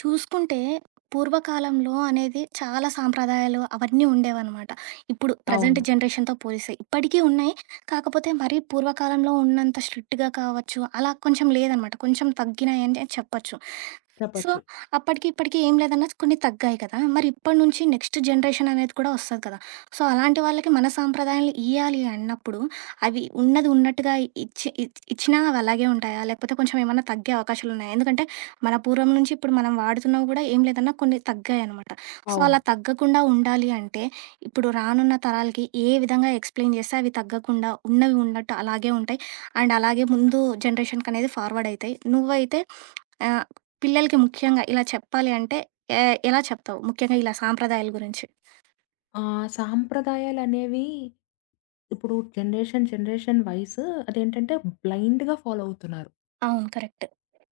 చూసుకుంటే పూర్వకాలంలో అనేది చాలా సాంప్రదాయాలు అవన్నీ ఉండేవన్నమాట. ఇప్పుడు ప్రజెంట్ అవును. జనరేషన్‌తో పోలిస్తే. ఇప్పటికీ ఉన్నాయి. కాకపోతే మరీ పూర్వకాలంలో ఉన్నంత స్ట్రిక్ట్‌గా కావచ్చు, అలా కొంచెం లేదనమాట. కొంచెం తగ్గినాయనే చెప్పొచ్చు. సో, చెప్పచ్చు. అప్పటికి ఇప్పటికి ఏం లేదన్నా కొన్ని తగ్గాయి కదా! మరి ఇప్పటి నుంచి నెక్స్ట్ జనరేషన్ అనేది కూడా వస్తది కదా! సో, అలాంటి వాళ్ళకి మన సాంప్రదాయాలు ఇయ్యాలి అన్నప్పుడు అవి ఉన్నది ఉన్నట్టుగా ఇచ్చి ఇచ్చినా అవి అలాగే ఉంటాయా? లేకపోతే కొంచెం ఏమన్నా తగ్గే అవకాశాలున్నాయా? ఎందుకంటే మన పూర్వం నుంచి ఇప్పుడు మనం వాడుతున్నవి గూడా ఏం లేదన్నా కొన్ని తగ్గాయనమాట. సో, అలా అవును. తగ్గకుండా ఉండాలి అంటే, ఇప్పుడు రానున్న తరాలకి ఏ విధంగా ఎక్స్‌ప్లెయిన్ చేస్తే అవి తగ్గకుండా ఉన్నవి ఉన్నట్టు అలాగే ఉంటాయి. అండ్ అలాగే ముందు జనరేషన్‌కనేది ఫార్వర్డ్ అయితాయి. నువ్వైతే ఆహ్, పిల్లలకి ముఖ్యంగా ఇలా చెప్పాలి అంటే ఎ ఎలా చెప్తావు? ముఖ్యంగా ఇలా సాంప్రదాయాల గురించి? సాంప్రదాయాలనేవి ఇప్పుడు జనరేషన్, జనరేషన్ వైస్ అదేంటంటే బ్లైండ్‌గా ఫాలో అవుతున్నారు. అవును. కరెక్ట్.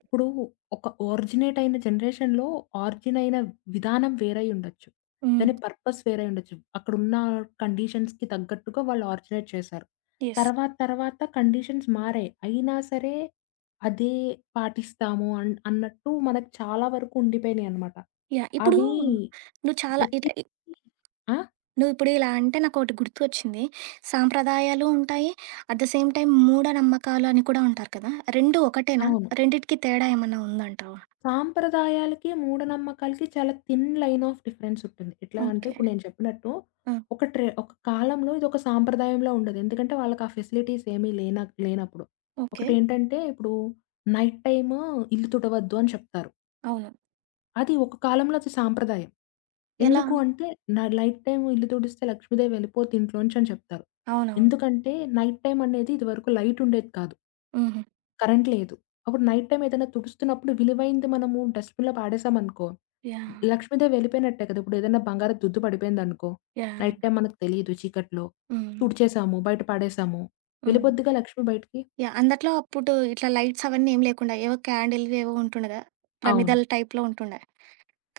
ఇప్పుడు ఒక ఆరిజినేట్ అయిన జనరేషన్‌లో ఆరిజిన్ అయిన విధానం వేరై ఉండొచ్చు. హ్మ్. దాని పర్పస్ వేరై ఉండొచ్చు. అక్కడున్న కండిషన్స్‌కి తగ్గట్టుగా వాళ్ళు ఆరిజినేట్ చేశారు. యెస్. తర్వాత తర్వాత కండిషన్స్ మారాయి. అయినా సరే అదే పాటిస్తాము అన్నట్టు మనకు చాలా వరకు ఉండిపోయినాయన్నమాట. యాహ్! ఇప్పుడు అవి నువ్వు చాలా ఇట్ ప్రతి ఆ! నువ్వు ఇప్పుడు ఇలా అంటే నాకోటి గుర్తు వచ్చింది. సాంప్రదాయాలు ఉంటాయి. అట్ ద సేమ్ టైమ్ మూఢనమ్మకాలు అని కూడా ఉంటారు కదా! 2 ఒకటేనా? అవును. రెండిటికి తేడా ఏమన్నా ఉందంటావా? సాంప్రదాయాలకి, మూఢనమ్మకాలకి చాలా థిన్ లైన్ ఆఫ్ డిఫరెన్స్ ఉంటుంది. ఎట్లా అంటే ఓకే. ఇప్పుడు నేను చెప్పినట్టు ఆ! ఒక కాలంలో ఇదొక సాంప్రదాయంలా ఉండేది. ఎందుకంటే వాళ్ళకి ఆ ఫెసిలిటీస్ ఏమీ లేనప్పుడు. ఓకే. ఒకటేంటంటే ఇప్పుడు నైట్ టైము ఇల్లు తుడవద్దు అని చెప్తారు. అవును. అది ఒక కాలంలో అది సాంప్రదాయం. ఎలా? ఎందుకు అంటే నా నైట్ టైమ్ ఇల్లు తుడిస్తే లక్ష్మీదేవి వెళ్ళిపోద్ది ఇంట్లోంచి అని చెప్తారు. అవునవును. ఎందుకంటే నైట్ టైమ్ అనేది ఇదివరకు లైట్ ఉండేది కాదు. హుహు. కరెంట్ లేదు. అప్పుడు నైట్ టైమ్ ఏదైనా తుడుస్తున్నప్పుడు విలువైంది మనము డస్ట్‌బిన్‌లో పడేసామనుకో, యాహ్! లక్ష్మీదేవి వెళ్ళిపోయినట్టే కదా! ఇప్పుడేదైనా బంగారపు దుద్దు పడిపోయిందనుకో, యాహ్! నైట్ టైమ్ మనకు తెలీదు చీకట్లో. హ్మ్. తుడిచేసాము, బయట పడేసాము. హ్మ్. వెళ్ళిపోద్దిగా లక్ష్మి బయటికి? యాహ్! అందట్లో అప్పుడు ఇట్లా లైట్స్ అవన్నీ ఏం లేకుండా ఏవో క్యాండిల్‌వి ఏవో ఉంటుండే కదా! అవును. ప్రమిదల టైప్‌లో ఉంటుండే.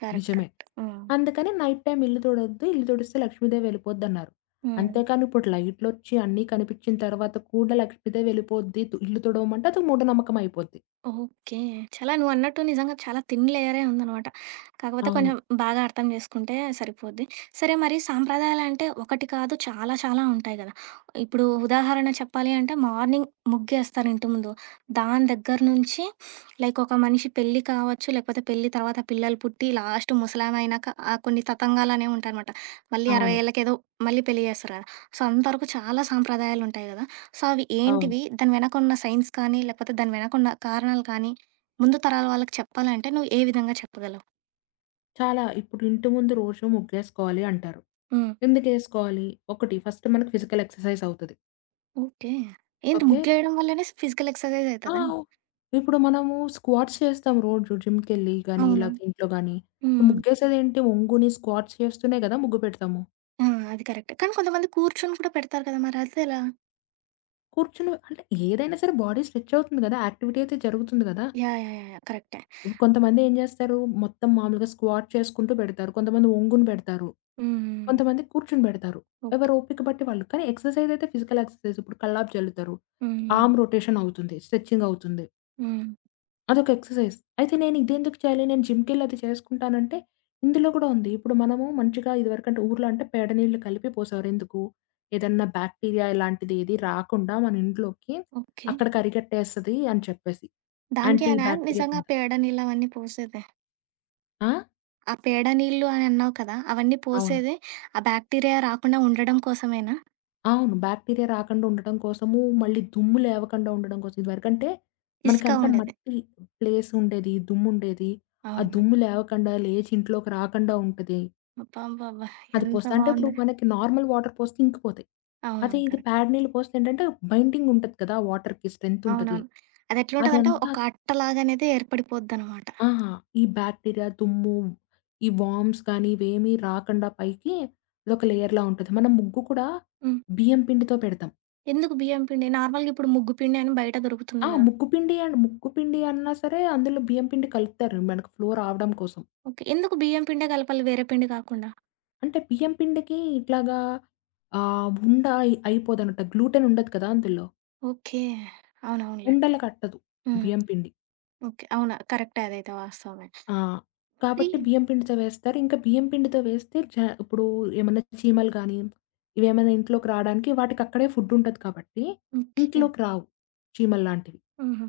కరెక్ట్. నిజమే. కరెక్ట్. హ్మ్. అందుకని నైట్ టైమ్ ఇల్లు తుడవద్దు. ఇల్లు తుడిస్తే లక్ష్మీదేవి వెళ్ళిపోద్దన్నారు. హ్మ్. అంతేకాని ఇప్పుడు లైట్‌లొచ్చి అన్నీ కనిపించిన తర్వాత కూడా లక్ష్మీదేవి వెళ్ళిపోద్ది. ఇల్లు తుడవమంటే అదొక మూఢనమ్మకం అయిపోద్ది. ఓకే. చాలా నువ్వన్నట్టు నిజంగా చాలా థిన్ లేయరే ఉందనమాట. కాకపోతే అవును. కొంచెం బాగా అర్థం చేసుకుంటే సరిపోద్ది. సరే మరి సాంప్రదాయాలంటే ఒకటి కాదు చాలా చాలా ఉంటాయి గదా! ఇప్పుడు ఉదాహరణ చెప్పాలి అంటే మార్నింగ్ ముగ్గేస్తారు ఇంటి ముందు. దాని దగ్గర నుంచి లైక్ ఒక మనిషి పెళ్లి కావచ్చు, లేకపోతే పెళ్లి తర్వాత పిల్లలు పుట్టి లాస్ట్ ముసలామె అయినాక కొన్ని తతంగాలనేవి ఉంటాయనమాట. మళ్ళీ 60 అవును. ఏళ్ళకేదో మళ్ళీ పెళ్లి చేస్తారు గదా! సో, అంతవరకు చాలా సాంప్రదాయాలుంటాయి గదా! సో, అవి అవును. ఏంటివి? దాని వెనకున్న సైన్స్ కానీ, లేకపోతే దాని వెనకున్న కారణాలు కానీ, ముందు తరాల వాళ్ళకి చెప్పాలంటే నువ్వు ఏ విధంగా చెప్పగలవు? చాలా. ఇప్పుడు ఇంటి ముందు రోజు ముగ్గేసుకోవాలి అంటారు. హ్మ్. ఎందుకేసుకోవాలి? ఒకటి ఫస్ట్ మనకు ఫిజికల్ ఎక్సర్‌సైజ్ అవుతది. ఓకే. ఏంటి ఓకే. ముగ్గేయడం వల్లనే ఫిజికల్ ఎక్సర్‌సైజ్ ఆ! అయితదా? ఓహ్! ఇప్పుడు మనము స్క్వాట్స్ చేస్తాం రోజు జిమ్‌కెళ్ళి గాని, అవును. లేకపోతే ఇంట్లో గాని. హ్మ్. హ్మ్. ముగ్గేసేదేంటి? ఒంగుని స్క్వాట్స్ చేస్తూనే కదా ముగ్గు పెడతాము. ఆ! అది కరెక్టే. కానీ కొంతమంది కూర్చొని కూడా పెడతారు కదా! మరి అదెలా? కూర్చుని అంటే ఏదైనా సరే బాడీ స్ట్రెచ్ అవుతుంది కదా! యాక్టివిటీ అయితే జరుగుతుంది కదా! యాహ్! యాహ్! యాహ్! యాహ్! కరెక్టే. కొంతమంది ఏం జేస్తారు, మొత్తం మామూలుగా స్క్వాట్ చేసుకుంటూ బెడతారు. కొంతమంది ఒంగుని బెడతారు. హ్మ్. హ్మ్. కొంతమంది కూర్చుని బెడతారు. ఎవరు ఓకే. ఓపిక బట్టి వాళ్ళు. కానీ ఎక్సర్‌సైజ్ అయితే ఫిజికల్ ఎక్సర్‌సైజ్. ఇప్పుడు కల్లాపు జల్లుతారు. హ్మ్. హ్మ్. ఆర్మ్ రొటేషన్ అవుతుంది. స్ట్రెచింగ్ అవుతుంది. హ్మ్. అదొక ఎక్సర్‌సైజ్. అయితే నేను ఇదెందుకు చేయాలి? నేను జిమ్‌కెళ్ళి అది చేసుకుంటానంటే, ఇందులో గూడా ఉంది. ఇప్పుడు మనము మంచిగా ఇదివరకంటే ఊర్లో అంటే పేడ నీళ్లు కలిపి పోసేవారు. ఎందుకు? ఏదన్నా బాక్టీరియా ఇలాంటిది ఏది రాకుండా మన ఇంట్లోకి ఓకే. అక్కడ కరిగట్టేస్తది అని చెప్పేసి. యాంటీ దానికేనా బాక్టీరియా నిజంగా కింద. ఆ పేడ నీళ్ళవన్నీ పోసేది? ఆ! ఆ పేడ నీళ్ళు అని అన్నావు కదా! అవన్నీ అవును. పోసేది ఆ బ్యాక్టీరియా రాకుండా ఉండడం కోసమేనా? అవును. బాక్టీరియా రాకుండా ఉండటం కోసము, మళ్ళీ దుమ్ము లేవకుండా ఉండడం కోసం ఇదివరకంటే ఇసుక మనకంతా ఉండేది. మట్టి ప్లేస్ ఉండేది. దుమ్ముండేది. ఆ అవును. దుమ్ము లేవకుండా, లేచి ఇంట్లోకి రాకుండా ఉంటది. అబ్బబ్బబ్బా! అది ఎంత పోస్తా అంటే ఇప్పుడు బావుంది. మనకి నార్మల్ వాటర్ పోస్తే ఇంకిపోతాయి. అదే అవునవును. ఇది కరెక్ట్. ప్యాడ్ నీళ్ళు పోస్తే ఏంటంటే బైండింగ్ ఉంటది కదా! వాటర్‌కి స్ట్రెంత్ ఉంటది. అవునవును. అదెట్లుంటదంటే అదంతా ఒక అట్టలాగనేది ఏర్పడిపోద్దనమాట. ఆ! ఈ బాక్టీరియా, దుమ్ము, ఈ వార్మ్స్ కానీ ఇవేమీ రాకుండా పైకి అదొక లేయర్‌లా ఉంటది. మనం ముగ్గు కూడా హ్మ్. బియ్యం పిండితో పెడతాం. ఎందుకు బియ్యం పిండి? నార్మల్‌గా ఇప్పుడు ముగ్గు పిండి అని బయట దొరుకుతుంది ఆ! గదా! ముక్కుపిండి అండ్ ముక్కుపిండి అన్నా సరే అందులో బియ్యం పిండి కలుపుతారు మనకు ఫ్లో రావడం కోసం. ఓకే. ఎందుకు బియ్యం పిండే కలపాలి వేరే పిండి కాకుండా? అంటే బియ్యం పిండికి ఇట్లాగా ఉండ అయిపోదనమాట. గ్లూటెన్ ఉండదు కదా అందులో. ఓకే. అవునవునులే. ఉండలు కట్టదు హ్మ్. బియ్యం పిండి. ఓకే. అవును. కరెక్టే అదైతే వాస్తవమే. ఆ! మరి కాబట్టి బియ్యం పిండితో వేస్తారు. ఇంకా బియ్యం పిండితో వేస్తే చ ఇప్పుడు ఏమన్నా చీమలు గానీ, ఇవేమైనా ఇంట్లోకి రావడానికి వాటికక్కడే ఫుడ్ ఉంటది కాబట్టి ఓకే. ఇంట్లోకి రావు చీమల్లాంటివి. హుహు.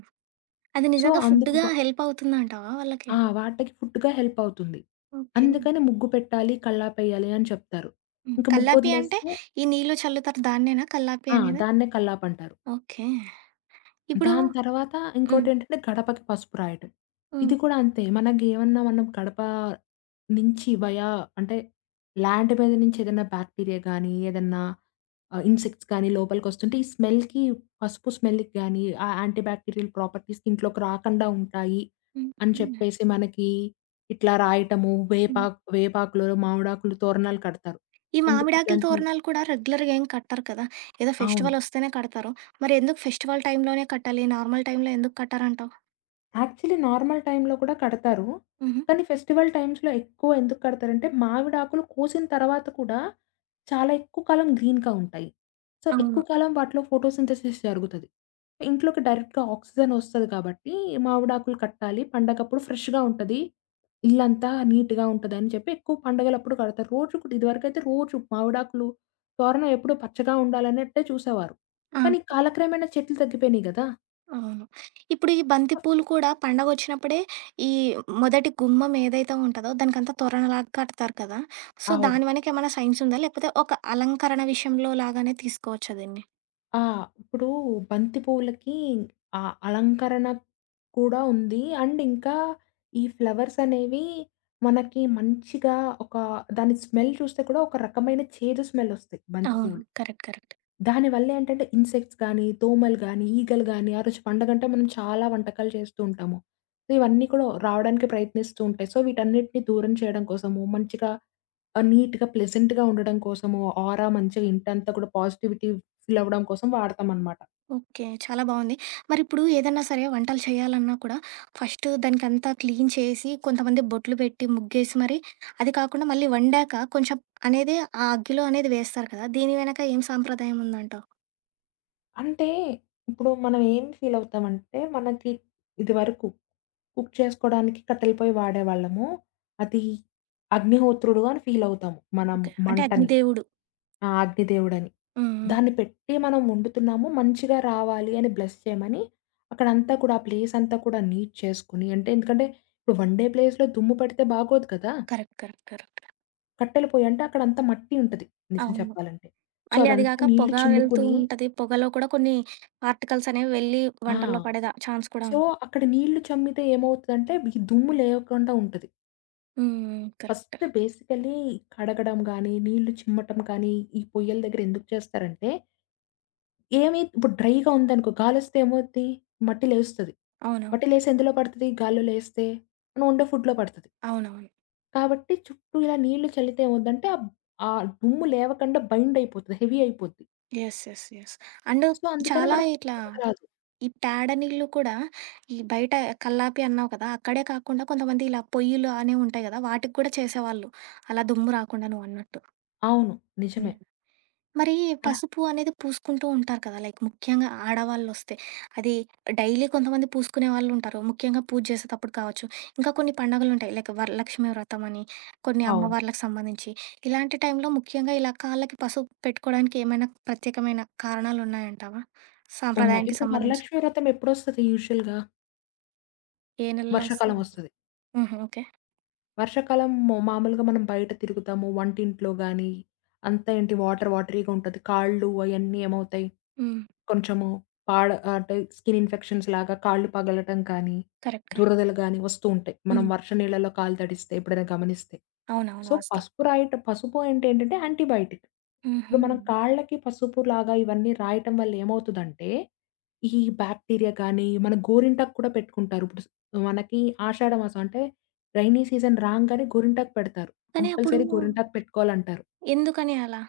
అది సో, నిజంగా అందుకు ఫుడ్‌గా హెల్ప్ అవుతుందంటావా వాళ్ళకి? ఆ! వాటికి ఫుడ్‌గా హెల్ప్ అవుతుంది. ఓకే. అందుకని ముగ్గు పెట్టాలి, కల్లాపెయ్యాలి అని చెప్తారు. హ్మ్. ఇంక కల్లాపి అంటే ముగ్గొదిలేస్తే ఈ నీళ్ళు చల్లుతారు దాన్నేనా కల్లాపి ఆ! అనేది? దాన్నే కల్లాపంటారు. ఓకే. ఇప్పుడు దాని తర్వాత హ్మ్. ఇంకోటేంటంటే గడపకి పసుపు రాయటం. హ్మ్. ఇది కూడా అంతే. మనకేమన్నా మనం గడప నుంచి వయా అంటే ల్యాండ్ మీద నుంచి ఏదైనా బ్యాక్టీరియా గానీ, ఏదన్నా ఇన్సెక్ట్స్ గానీ లోపలికొస్తుంటే ఈ స్మెల్‌కి పసుపు స్మెల్‌కి గానీ, ఆ యాంటీ బ్యాక్టీరియల్ ప్రాపర్టీస్‌కి ఇంట్లోకి రాకుండా ఉంటాయి అని ఓకే. చెప్పేసి మనకి ఇట్లా రాయటము, హ్మ్. వేపాకులో మామిడాకులు తోరణాలు కడతారు. ఈ ఎందుకు మామిడాకుల ఇట్లాంటి తోరణాలు కూడా రెగ్యులర్‌గా ఏం కట్టరు కదా! ఏదో అవును. ఫెస్టివల్ వస్తేనే కడతారు. మరి ఎందుకు ఫెస్టివల్ టైంలోనే కట్టాలి? నార్మల్ టైంలో ఎందుకు కట్టరంటావు? యాక్చువల్లీ నార్మల్ టైంలో కూడా కడతారు. హుహు. కానీ ఫెస్టివల్ టైమ్స్‌లో ఎక్కువ ఎందుకు కడతారంటే, మామిడాకులు కోసిన తర్వాత కూడా చాలా ఎక్కువ కాలం గ్రీన్‌గా ఉంటాయి. సో, ఎక్కువ అవును. కాలం వాటిలో ఫోటోసింథసిస్ జరుగుతది. ఇంట్లోకి డైరెక్ట్‌గా ఆక్సిజన్ ఒస్తది కాబట్టి, మామిడాకులు కట్టాలి పండగప్పుడు ఫ్రెష్‌గా ఉంటది. ఇల్లంతా నీట్‌గా ఉంటదని చెప్పి ఎక్కువ పండగలప్పుడు కడతారు. రోజు కూడా ఇదివరకైతే రోజు మామిడాకులు తోరణం ఎప్పుడు పచ్చగా ఉండాలన్నట్టే చూసేవారు. ఆ! కానీ కాలక్రమేణా చెట్లు తగ్గిపోయినాయి గదా! అవును. ఇప్పుడు ఈ బంతి పూలు కూడా పండగొచ్చినప్పుడే ఈ మొదటి గుమ్మం ఏదైతే ఉంటదో దానికంతా తోరణలాగా కడతారు కదా! సో, అవును. దాని వెనక ఏమైనా సైన్స్ ఉందా? లేకపోతే ఒక అలంకరణ విషయంలో లాగానే తీసుకోవచ్చా దీన్ని? ఆ! ఇప్పుడు బంతి పువ్వులకి ఆ అలంకరణ కూడా ఉంది. అండ్ ఇంకా ఈ ఫ్లవర్స్ అనేవి మనకి మంచిగా ఒక దాని స్మెల్ చూస్తే కూడా ఒక రకమైన చేదు స్మెల్ ఒస్తాయి బంతి అవును. పువ్వులు. కరెక్ట్. కరెక్ట్. దానివల్ల ఏంటంటే ఇన్సెక్ట్స్ గానీ, దోమలు గానీ, ఈగలు గానీ ఆ రోజు పండగంటే మనం చాలా వంటకాలు చేస్తూ ఉంటాము. సో, ఇవన్నీ కూడా రావడానికి ప్రయత్నిస్తూ ఉంటాయి. సో, వీటన్నిటిని దూరం చేయడం కోసము మంచిగా నీట్‌గా ప్లెజెంట్‌గా ఉండడం కోసము ఆరా మంచిగా ఇంటంతా కూడా పాజిటివిటీ ఫీలవ్వడం కోసం వాడతామనమాట. ఓకే. చాలా బావుంది. మరిప్పుడు ఏదన్నా సరే వంటలు చేయాలన్నా కూడా ఫస్ట్ దానికంతా క్లీన్ చేసి, కొంతమంది బొట్లు పెట్టి, ముగ్గేసి మరి అది కాకుండా మళ్ళీ వండాక కొంచెం అనేది ఆ అగ్గిలో అనేది వేస్తారు కదా! దీని వెనక ఏం సాంప్రదాయం ఉందంటావు? అంటే ఇప్పుడు మనం ఏం ఫీలవుతామంటే, మనకి ఇదివరకు కుక్ చేసుకోడానికి కట్టెల పొయ్యి వాడేవాళ్ళము. అది అగ్నిహోత్రుడు అని ఫీలవుతాము. మనం ఓకే. అంటే మంటని. అగ్నిదేవుడు. ఆ! అగ్నిదేవుడని. హ్మ్. హ్మ్. దాన్ని పెట్టి మనం వండుతున్నాము. మంచిగా రావాలి అని బ్లెస్ చేయమని అక్కడంతా కూడా ఆ ప్లేస్ అంతా కూడా నీట్ చేసుకొని అంటే ఎందుకంటే ఇప్పుడు వండే ప్లేస్‌లో దుమ్ము పడితే బాగోదు కదా! కరెక్ట్. కరెక్ట్. కరెక్ట్. కట్టెల పొయ్యంటే అక్కడంతా మట్టి ఉంటది నిజం అవును. చెప్పాలంటే. సో, మళ్ళీ అది అదంతా గాక నీళ్లు పొగ వెళ్తూ చిమ్ముకుని ఉంటది. పొగలో కూడా కొన్ని పార్టికల్స్ అనేవి వెళ్ళి ఆ! వంటల్లో పడే ద ఛాన్స్ కూడా సో, ఉంటుంది. అక్కడ నీళ్లు చమ్మితే ఏమవుతదంటే, ఈ దుమ్ము లేకుండా ఉంటది. హ్మ్. హ్మ్. కరెక్ట్. ఫస్ట్ బేసికల్లీ కడగడం గానీ, నీళ్లు చిమ్మటం కానీ, ఈ పొయ్యల దగ్గర ఎందుకు చేస్తారంటే, ఏమి ఇప్పుడు డ్రైగా ఉందనుకో, గాలొస్తే ఏమవుద్ది? మట్టి లేస్తది. అవునవును. మట్టి లేసి ఎందులో పడతది? గాల్లో లేస్తే, మనం వండే ఫుడ్‌లో పడతది. అవునవును. కాబట్టి చుట్టూ ఇలా నీళ్లు చల్లితే ఏమవుద్దంటే, ఆహ్, ఆ దుమ్ము లేవకండా బైండ్ అయిపోతది. హెవీ అయిపోద్ది. Yes. Yes. Yes. And so, అందుకని చాలా మనకు ఇట్లా రాదు. ఈ పేడ నీళ్ళు కూడా ఈ బయట కల్లాపి అన్నావు కదా! అక్కడే కాకుండా కొంతమంది ఇలా పొయ్యిలు అనేవి ఉంటాయి కదా! వాటికి కూడా చేసేవాళ్ళు. అలా దుమ్ము రాకుండా నువ్వన్నట్టు. అవును. నిజమే. హ్మ్. మరి అలా పసుపు అనేది పూసుకుంటూ ఉంటారు కదా! లైక్ ముఖ్యంగా ఆడవాళ్ళొస్తే. అది డైలీ కొంతమంది పూసుకునే వాళ్ళు ఉంటారు. ముఖ్యంగా పూజ చేసేటప్పుడు కావచ్చు. ఇంకా కొన్ని పండగలుంటాయి. లైక్ వరలక్ష్మి వ్రతం అని, కొన్ని అవును. అమ్మవార్లకు సంబంధించి. ఇలాంటి టైంలో ముఖ్యంగా ఇలా కాళ్ళకి పసుపు పెట్టుకోవడానికి ఏమైనా ప్రత్యేకమైన కారణాలున్నాయంటావా? ఉన్నాయి. సాంప్రదాయానికి ఇప్పుడు సంబంధించి. వరలక్ష్మి వ్రతం ఎప్పుడొస్తది యూజువల్‌గా? ఏ నెలలో వస్తాయి? వర్షాకాలమొస్తది. హుహు. ఓకే. మామూలుగా మనం బయట తిరుగుతాము. వంటింట్లో గానీ, అంతా ఏంటి వాటర్ వాటరీగా ఉంటది. కాళ్ళు అయన్నీ ఏమవుతాయి, హ్మ్. కొంచెము పాడ అంటే స్కిన్ ఇన్ఫెక్షన్స్ లాగా కాళ్ళు పగలటం కానీ, కరెక్ట్. కరెక్ట్. దురదలు గానీ వస్తూ ఉంటాయి. మనం హ్మ్. వర్ష నీళ్ళలో కాలు తడిస్తే ఎప్పుడైనా గమనిస్తే. సో, అవునవును. వాస్తవం. పసుపు రాయటం పసుపు అంటే ఏంటంటే యాంటీబయాటిక్. హుహు. ఇప్పుడు మనం కాళ్ళకి పసుపు లాగా ఇవన్నీ రాయటం వల్ల ఏమవుతదంటే, ఈ బాక్టీరియా కానీ, మన గోరింటాకు కూడా పెట్టుకుంటారు. ఇప్పుడు మనకి ఆషాఢమాసం అంటే రైనీ సీజన్ రాంగానే గోరింటాకు పెడతారు. కానీ అప్పుడు కంపల్సరీ గోరింటాకు పెట్టుకోవాలంటారు. ఎందుకని అలా?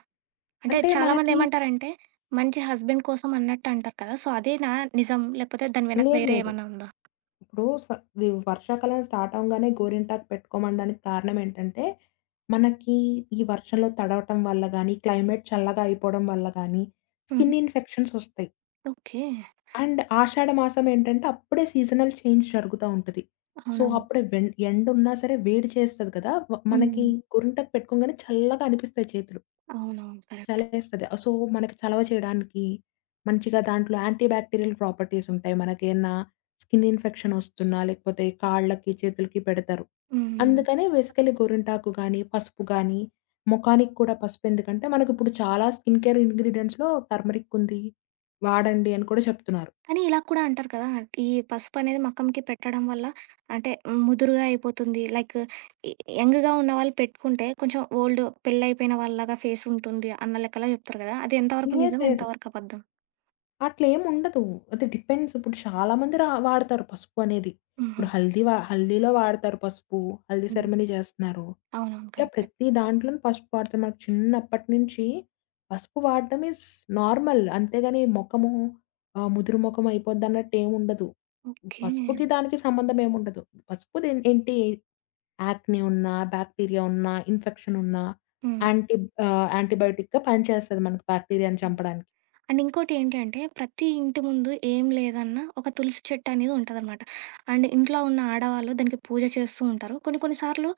అంటే అంటే మనకి చాలామందేమంటారంటే, మంచి హస్బెండ్ కోసం అన్నట్టు అంటారు కదా! సో, అదేనా నిజం? లేకపోతే దాని వెనక లేదు వేరే లేదు. ఏమన్నా ఉందా? ఇప్పుడు స ఇది వర్షాకాలం స్టార్ట్ అవ్వంగానే గోరింటాకు పెట్టుకోమనడానికి కారణం ఏంటంటే, మనకి ఈ వర్షంలో తడవటం వల్ల గానీ, క్లైమేట్ చల్లగా అయిపోవడం వల్ల గానీ, హుహు. స్కిన్ ఇన్ఫెక్షన్స్ ఒస్తాయి. ఓకే. అండ్ ఆషాఢ మాసం ఏంటంటే, అప్పుడే సీజనల్ చేంజ్ జరుగుతా ఉంటది. సో, అవునవును. అప్పుడే వెన్ ఎండున్నా సరే వేడి చేస్తది కదా! మనకి హ్మ్. గోరింటాకు పెట్టుకోంగానే చల్లగా అనిపిస్తాయి చేతులు. అవునవును. కరెక్ట్. చలేస్తది. సో, మనకి చలవ చేయడానికి మంచిగా దాంట్లో యాంటీ బ్యాక్టీరియల్ ప్రాపర్టీస్ ఉంటాయి. మనకేమన్నా స్కిన్ ఇన్ఫెక్షన్ ఒస్తున్నా, లేకపోతే కాళ్ళకి, చేతులకి పెడతారు. హ్మ్. అందుకనే బేసికల్లీ గోరింటాకు గానీ, పసుపు గానీ, మొఖానికి కూడా పసుపు ఎందుకంటే, మనకిప్పుడు చాలా స్కిన్ కేర్ ఇంగ్రీడియెంట్స్‌లో టర్మరిక్ ఉంది. వాడండి అని కూడా చెప్తున్నారు. కానీ ఇలా కూడా అంటారు కదా! ఈ పసుపు అనేది మకంకి పెట్టడం వల్ల అంటే ముదురుగా అయిపోతుంది. లైక్ య యంగ్‌గా ఉన్నవాళ్ళు పెట్టుకుంటే కొంచెం ఓల్డ్ పెళ్లయిపోయిన వాళ్ళలాగా ఫేస్ ఉంటుంది అన్న లెక్కలో చెప్తారు కదా! అది ఎంతవరకు లేదు. నిజం? లేదు. ఎంతవరకు అబద్ధం? అట్లేం ఉండదు. అది డిపెండ్స్. ఇప్పుడు చాలా మంది వాడతారు పసుపు అనేది. హుహు. ఇప్పుడు హల్దీలో వాడతారు పసుపు. హల్దీ హ్మ్. సెరమనీ చేస్తున్నారు. అవునవును. ఇట్లా కరెక్టే. ప్రతి దాంట్లోనూ పసుపు వాడతాం. మనకు చిన్నప్పటి నుంచి పసుపు వాడడం ఈజ్ నార్మల్. అంతేగాని మొఖము ముదురు మొఖం అయిపోద్దన్నట్టు ఏముండదు. ఓకే. పసుపుకి దానికి సంబంధం ఏముండదు. పసుపుది ఏంటి యాక్నే ఉన్నా, బాక్టీరియా ఉన్నా, ఇన్ఫెక్షన్ ఉన్నా హ్మ్. యాంటీ యాంటీబయోటిక్‌గా పనిచేస్తది మనకు బాక్టీరియాని చంపడానికి. అండ్ ఇంకోటి ఏంటి అంటే, ప్రతి ఇంటి ముందు ఏం లేదన్నా ఒక తులసి చెట్టు అనేది ఉంటదనమాట. అండ్ ఇంట్లో ఉన్న ఆడవాళ్ళు దానికి పూజ చేస్తూ ఉంటారు. కొన్ని కొన్ని సార్లు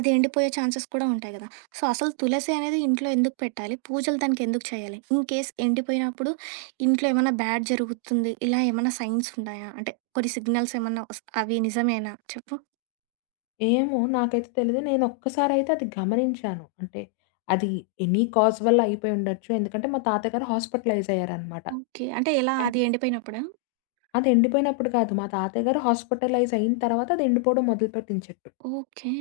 అది ఎండిపోయే ఛాన్సెస్ కూడా ఉంటాయి గదా! సో, అసలు తులసి అనేది ఇంట్లో ఎందుకు పెట్టాలి? పూజలు దానికి ఎందుకు చేయాలి? ఇన్ కేస్ ఎండిపోయినప్పుడు ఇంట్లో ఏమన్నా బ్యాడ్ జరుగుతుంది. ఇలా ఏమన్నా సైన్స్ ఉన్నాయా? అంటే కొన్ని సిగ్నల్స్ ఏమన్నా అవి నిజమేనా చెప్పు? ఏమో నాకైతే తెలీదు. నేను ఒక్కసారయితే అది గమనించాను. అంటే అది ఎనీ కాజ్ వల్ల అయిపోయి ఉండొచ్చు. ఎందుకంటే మా తాతయ్య గారు హాస్పిటలైజ్ అయ్యారనమాట. ఓకే. అంటే ఎలా అది ఎండిపోయినప్పుడా? అది ఎండిపోయినప్పుడు కాదు. మా తాతయ్య గారు హాస్పిటలైజ్ అయిన తర్వాత అది ఎండిపోవడం మొదలుపెట్టింది చెట్టు. ఓకే.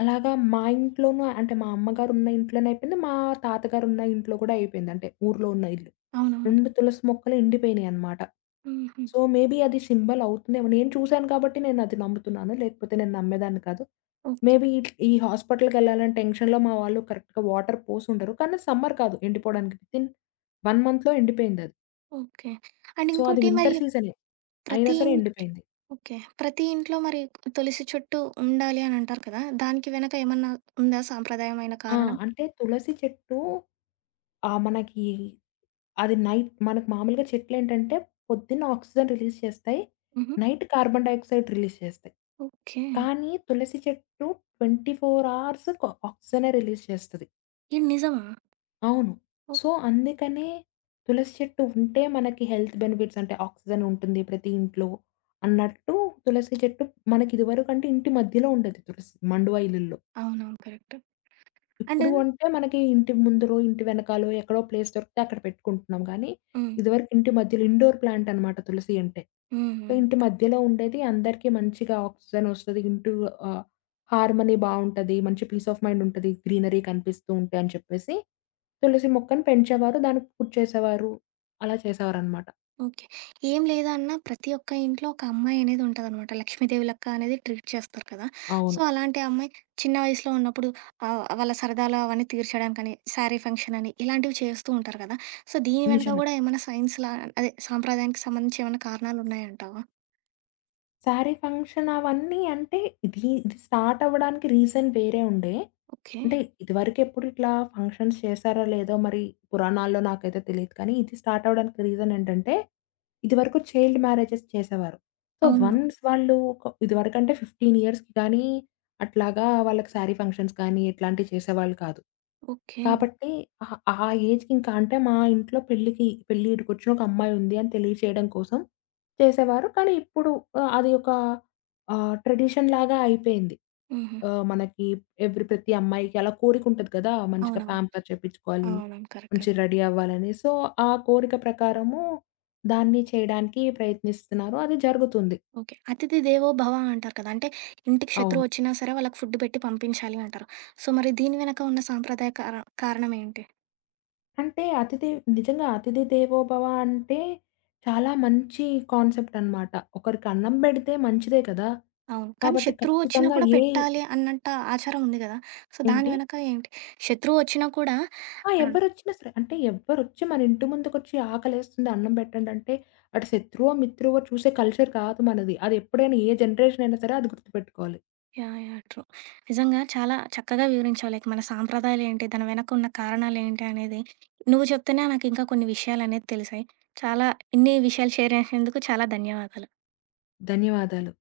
అలాగా మా ఇంట్లోనూ అంటే మా అమ్మగారున్న ఇంట్లోనే అయిపోయింది. మా తాతగారున్న ఇంట్లో కూడా అయిపోయింది. అంటే ఊర్లో ఉన్న ఇల్లు. అవునవును. 2 తులసి మొక్కలు ఎండిపోయినాయి అన్నమాట. హుహు. సో, మేబీ అది సింబల్ అవుతుందేమో. నేను చూసాను కాబట్టి నేను అది నమ్ముతున్నాను. లేకపోతే నేను నమ్మేదాన్ని కాదు. ఓకే. మేబీ ఇట్ ఈ హాస్పిటల్‌కెళ్ళాలని టెన్షన్‌లో మా వాళ్ళు కరెక్ట్‌గా వాటర్ పోసుండరు. కానీ సమ్మర్ కాదు ఎండిపోవడానికి. వితిన్ 1 మంత్‌లో ఎండిపోయిందది. ఓకే. అండ్ సో, అది ఇంకోటి మరి వింటర్ సీజనే. అయినా ప్రతి సరే ఎండిపోయింది. ఓకే. ప్రతి ఇంట్లో మరి తులసి చెట్టు ఉండాలి అని అంటారు కదా! దానికి వెనక ఏమన్నా ఉందా సాంప్రదాయమైన ఆ! కారణం? అంటే తులసి చెట్టు మనకి అది నైట్ మనకు మామూలుగా చెట్లేంటంటే పొద్దున్న ఆక్సిజన్ రిలీజ్ చేస్తాయి. హుహు. నైట్ కార్బన్ డయాక్సైడ్ రిలీజ్ చేస్తాయి. ఓకే. కానీ తులసి చెట్టు 24 అవర్స్ ఆక్సిజనే రిలీజ్ చేస్తది. ఇది నిజమా? అవును. ఓహ్! సో, అందుకనే తులసి చెట్టు ఉంటే మనకి హెల్త్ బెనిఫిట్స్ అంటే ఆక్సిజన్ ఉంటుంది ప్రతి ఇంట్లో అన్నట్టు తులసి చెట్టు మనకి ఇదివరకంటే ఇంటి మధ్యలో ఉండేది తులసి మండువా ఇల్లుల్లో. అవునవును. కరెక్ట్. అండ్ ఇప్పుడు హ్మ్. అంటే మనకి ఇంటి ముందులో, ఇంటి వెనకాలో ఎక్కడో ప్లేస్ దొరికితే అక్కడ పెట్టుకుంటున్నాం గానీ, హ్మ్. ఇదివరకు ఇంటి మధ్యలో ఇండోర్ ప్లాంట్ అనమాట తులసి అంటే. సో, హ్మ్. ఇంటి మధ్యలో ఉండేది అందరికీ మంచిగా ఆక్సిజన్ ఒస్తది. ఇంటూ ఆహ్, హార్మనీ బావుంటది. మంచి పీస్ ఆఫ్ మైండ్ ఉంటది. గ్రీనరీ కనిపిస్తూ ఉంటే అని చెప్పేసి, తులసి మొక్కను పెంచేవారు. దానికి కుచ్చేసేవారు. అలా చేసేవారనమాట. ఓకే. ఏం లేదన్నా ప్రతి ఒక్క ఇంట్లో ఒక అమ్మాయి అనేది ఉంటదనమాట. లక్ష్మీదేవి లెక్క అనేది ట్రీట్ చేస్తారు కదా! సో, అవును. అలాంటి అమ్మాయి చిన్న వయసులో ఉన్నప్పుడు వాళ్ళ సరదాలు అవన్నీ తీర్చడానికని శారీ ఫంక్షన్ అని ఇలాంటివి చేస్తూ ఉంటారు కదా! సో, దీని వెనక నిజమే. గూడా ఏమైనా సైన్స్ లా అదే సాంప్రదాయానికి సంబంధించి ఏమైనా కారణాలున్నాయంటావా? శారీ ఫంక్షన్ అవన్నీ అంటే ఇది ఇది స్టార్ట్ అవ్వడానికి రీజన్ వేరే ఉండే. ఓకే. అంటే ఇదివరకు ఎప్పుడు ఇట్లా ఫంక్షన్స్ చేశారో లేదో మరి పురాణాల్లో నాకైతే తెలీదు కానీ, ఇది స్టార్ట్ అవ్వడానికి రీజన్ ఏంటంటే, ఇదివరకు చైల్డ్ మ్యారేజెస్ చేసేవారు. సో, అవును. వన్స్ వాళ్ళు ఒక ఇదివరకంటే 15 ఇయర్స్‌కి గానీ, అట్లాగా వాళ్ళకి శారీ ఫంక్షన్స్ కానీ ఇట్లాంటివి చేసేవాళ్ళు కాదు. ఓకే. కాబట్టి ఆ ఏజ్‌కి ఇంకా అంటే మా ఇంట్లో పెళ్ళికి పెళ్ళిడికొచ్చిన ఒక అమ్మాయి ఉంది అని తెలియచేయడం కోసం చేసేవారు. కానీ ఇప్పుడు అది ఒక ట్రెడిషన్‌లాగా అయిపోయింది. హుహు. మనకి ప్రతి అమ్మాయికి అలా కోరికుంటది కదా! మంచిగా అవునవును. ప్యాంపర్ చేపించుకోవాలి. అవునవును. కరెక్ట్. మంచిగా కరెక్ట్. రెడీ అవ్వాలని. సో, ఆ కోరిక ప్రకారము దాన్ని చేయడానికి ప్రయత్నిస్తున్నారు. అది జరుగుతుంది. ఓకే. అతిథి దేవో భవ అంటారు కదా! అంటే ఇంటికి అవును. శత్రువు వచ్చినా సరే వాళ్ళకి ఫుడ్ పెట్టి పంపించాలి అంటారు. సో, మరి దీని వెనక ఉన్న సాంప్రదాయ కారణం ఏంటి? అంటే అతిథి నిజంగా అతిథి దేవోభవ అంటే చాలా మంచి కాన్సెప్ట్ అన్నమాట. ఒకరికి అన్నం పెడితే మంచిదే కదా! అవును. కానీ కాబట్టి శత్రువు వచ్చినా ఖచ్చితంగా కూడా ఏ పెట్టాలి అన్నంత ఆచారం ఉంది గదా! సో, దాని ఏంటి? వెనక ఏంటి? శత్రువు వచ్చినా కూడా ఆ! ఆ! ఎవ్వరొచ్చినా సరే. అంటే ఎవ్వరొచ్చి మన ఇంటి ముందుకొచ్చి ఆకలేస్తుంది అన్నం పెట్టండి అంటే, అటు శత్రువో, మిత్రువో చూసే కల్చర్ కాదు మనది. అది ఎప్పుడైనా ఏ జనరేషన్ అయినా సరే అది గుర్తుపెట్టుకోవాలి. యాహ్! యాహ్! ట్రూ. నిజంగా చాలా చక్కగా వివరించావు. లైక్ మన సాంప్రదాయాలేంటి, దాని వెనక ఉన్న కారణాలేంటి అనేది నువ్వు చెప్తేనే నాకు ఇంకా కొన్ని విషయాలనేవి తెలిసాయి. చాలా ఇన్ని విషయాలు షేర్ చేసినందుకు చాలా ధన్యవాదాలు. ధన్యవాదాలు.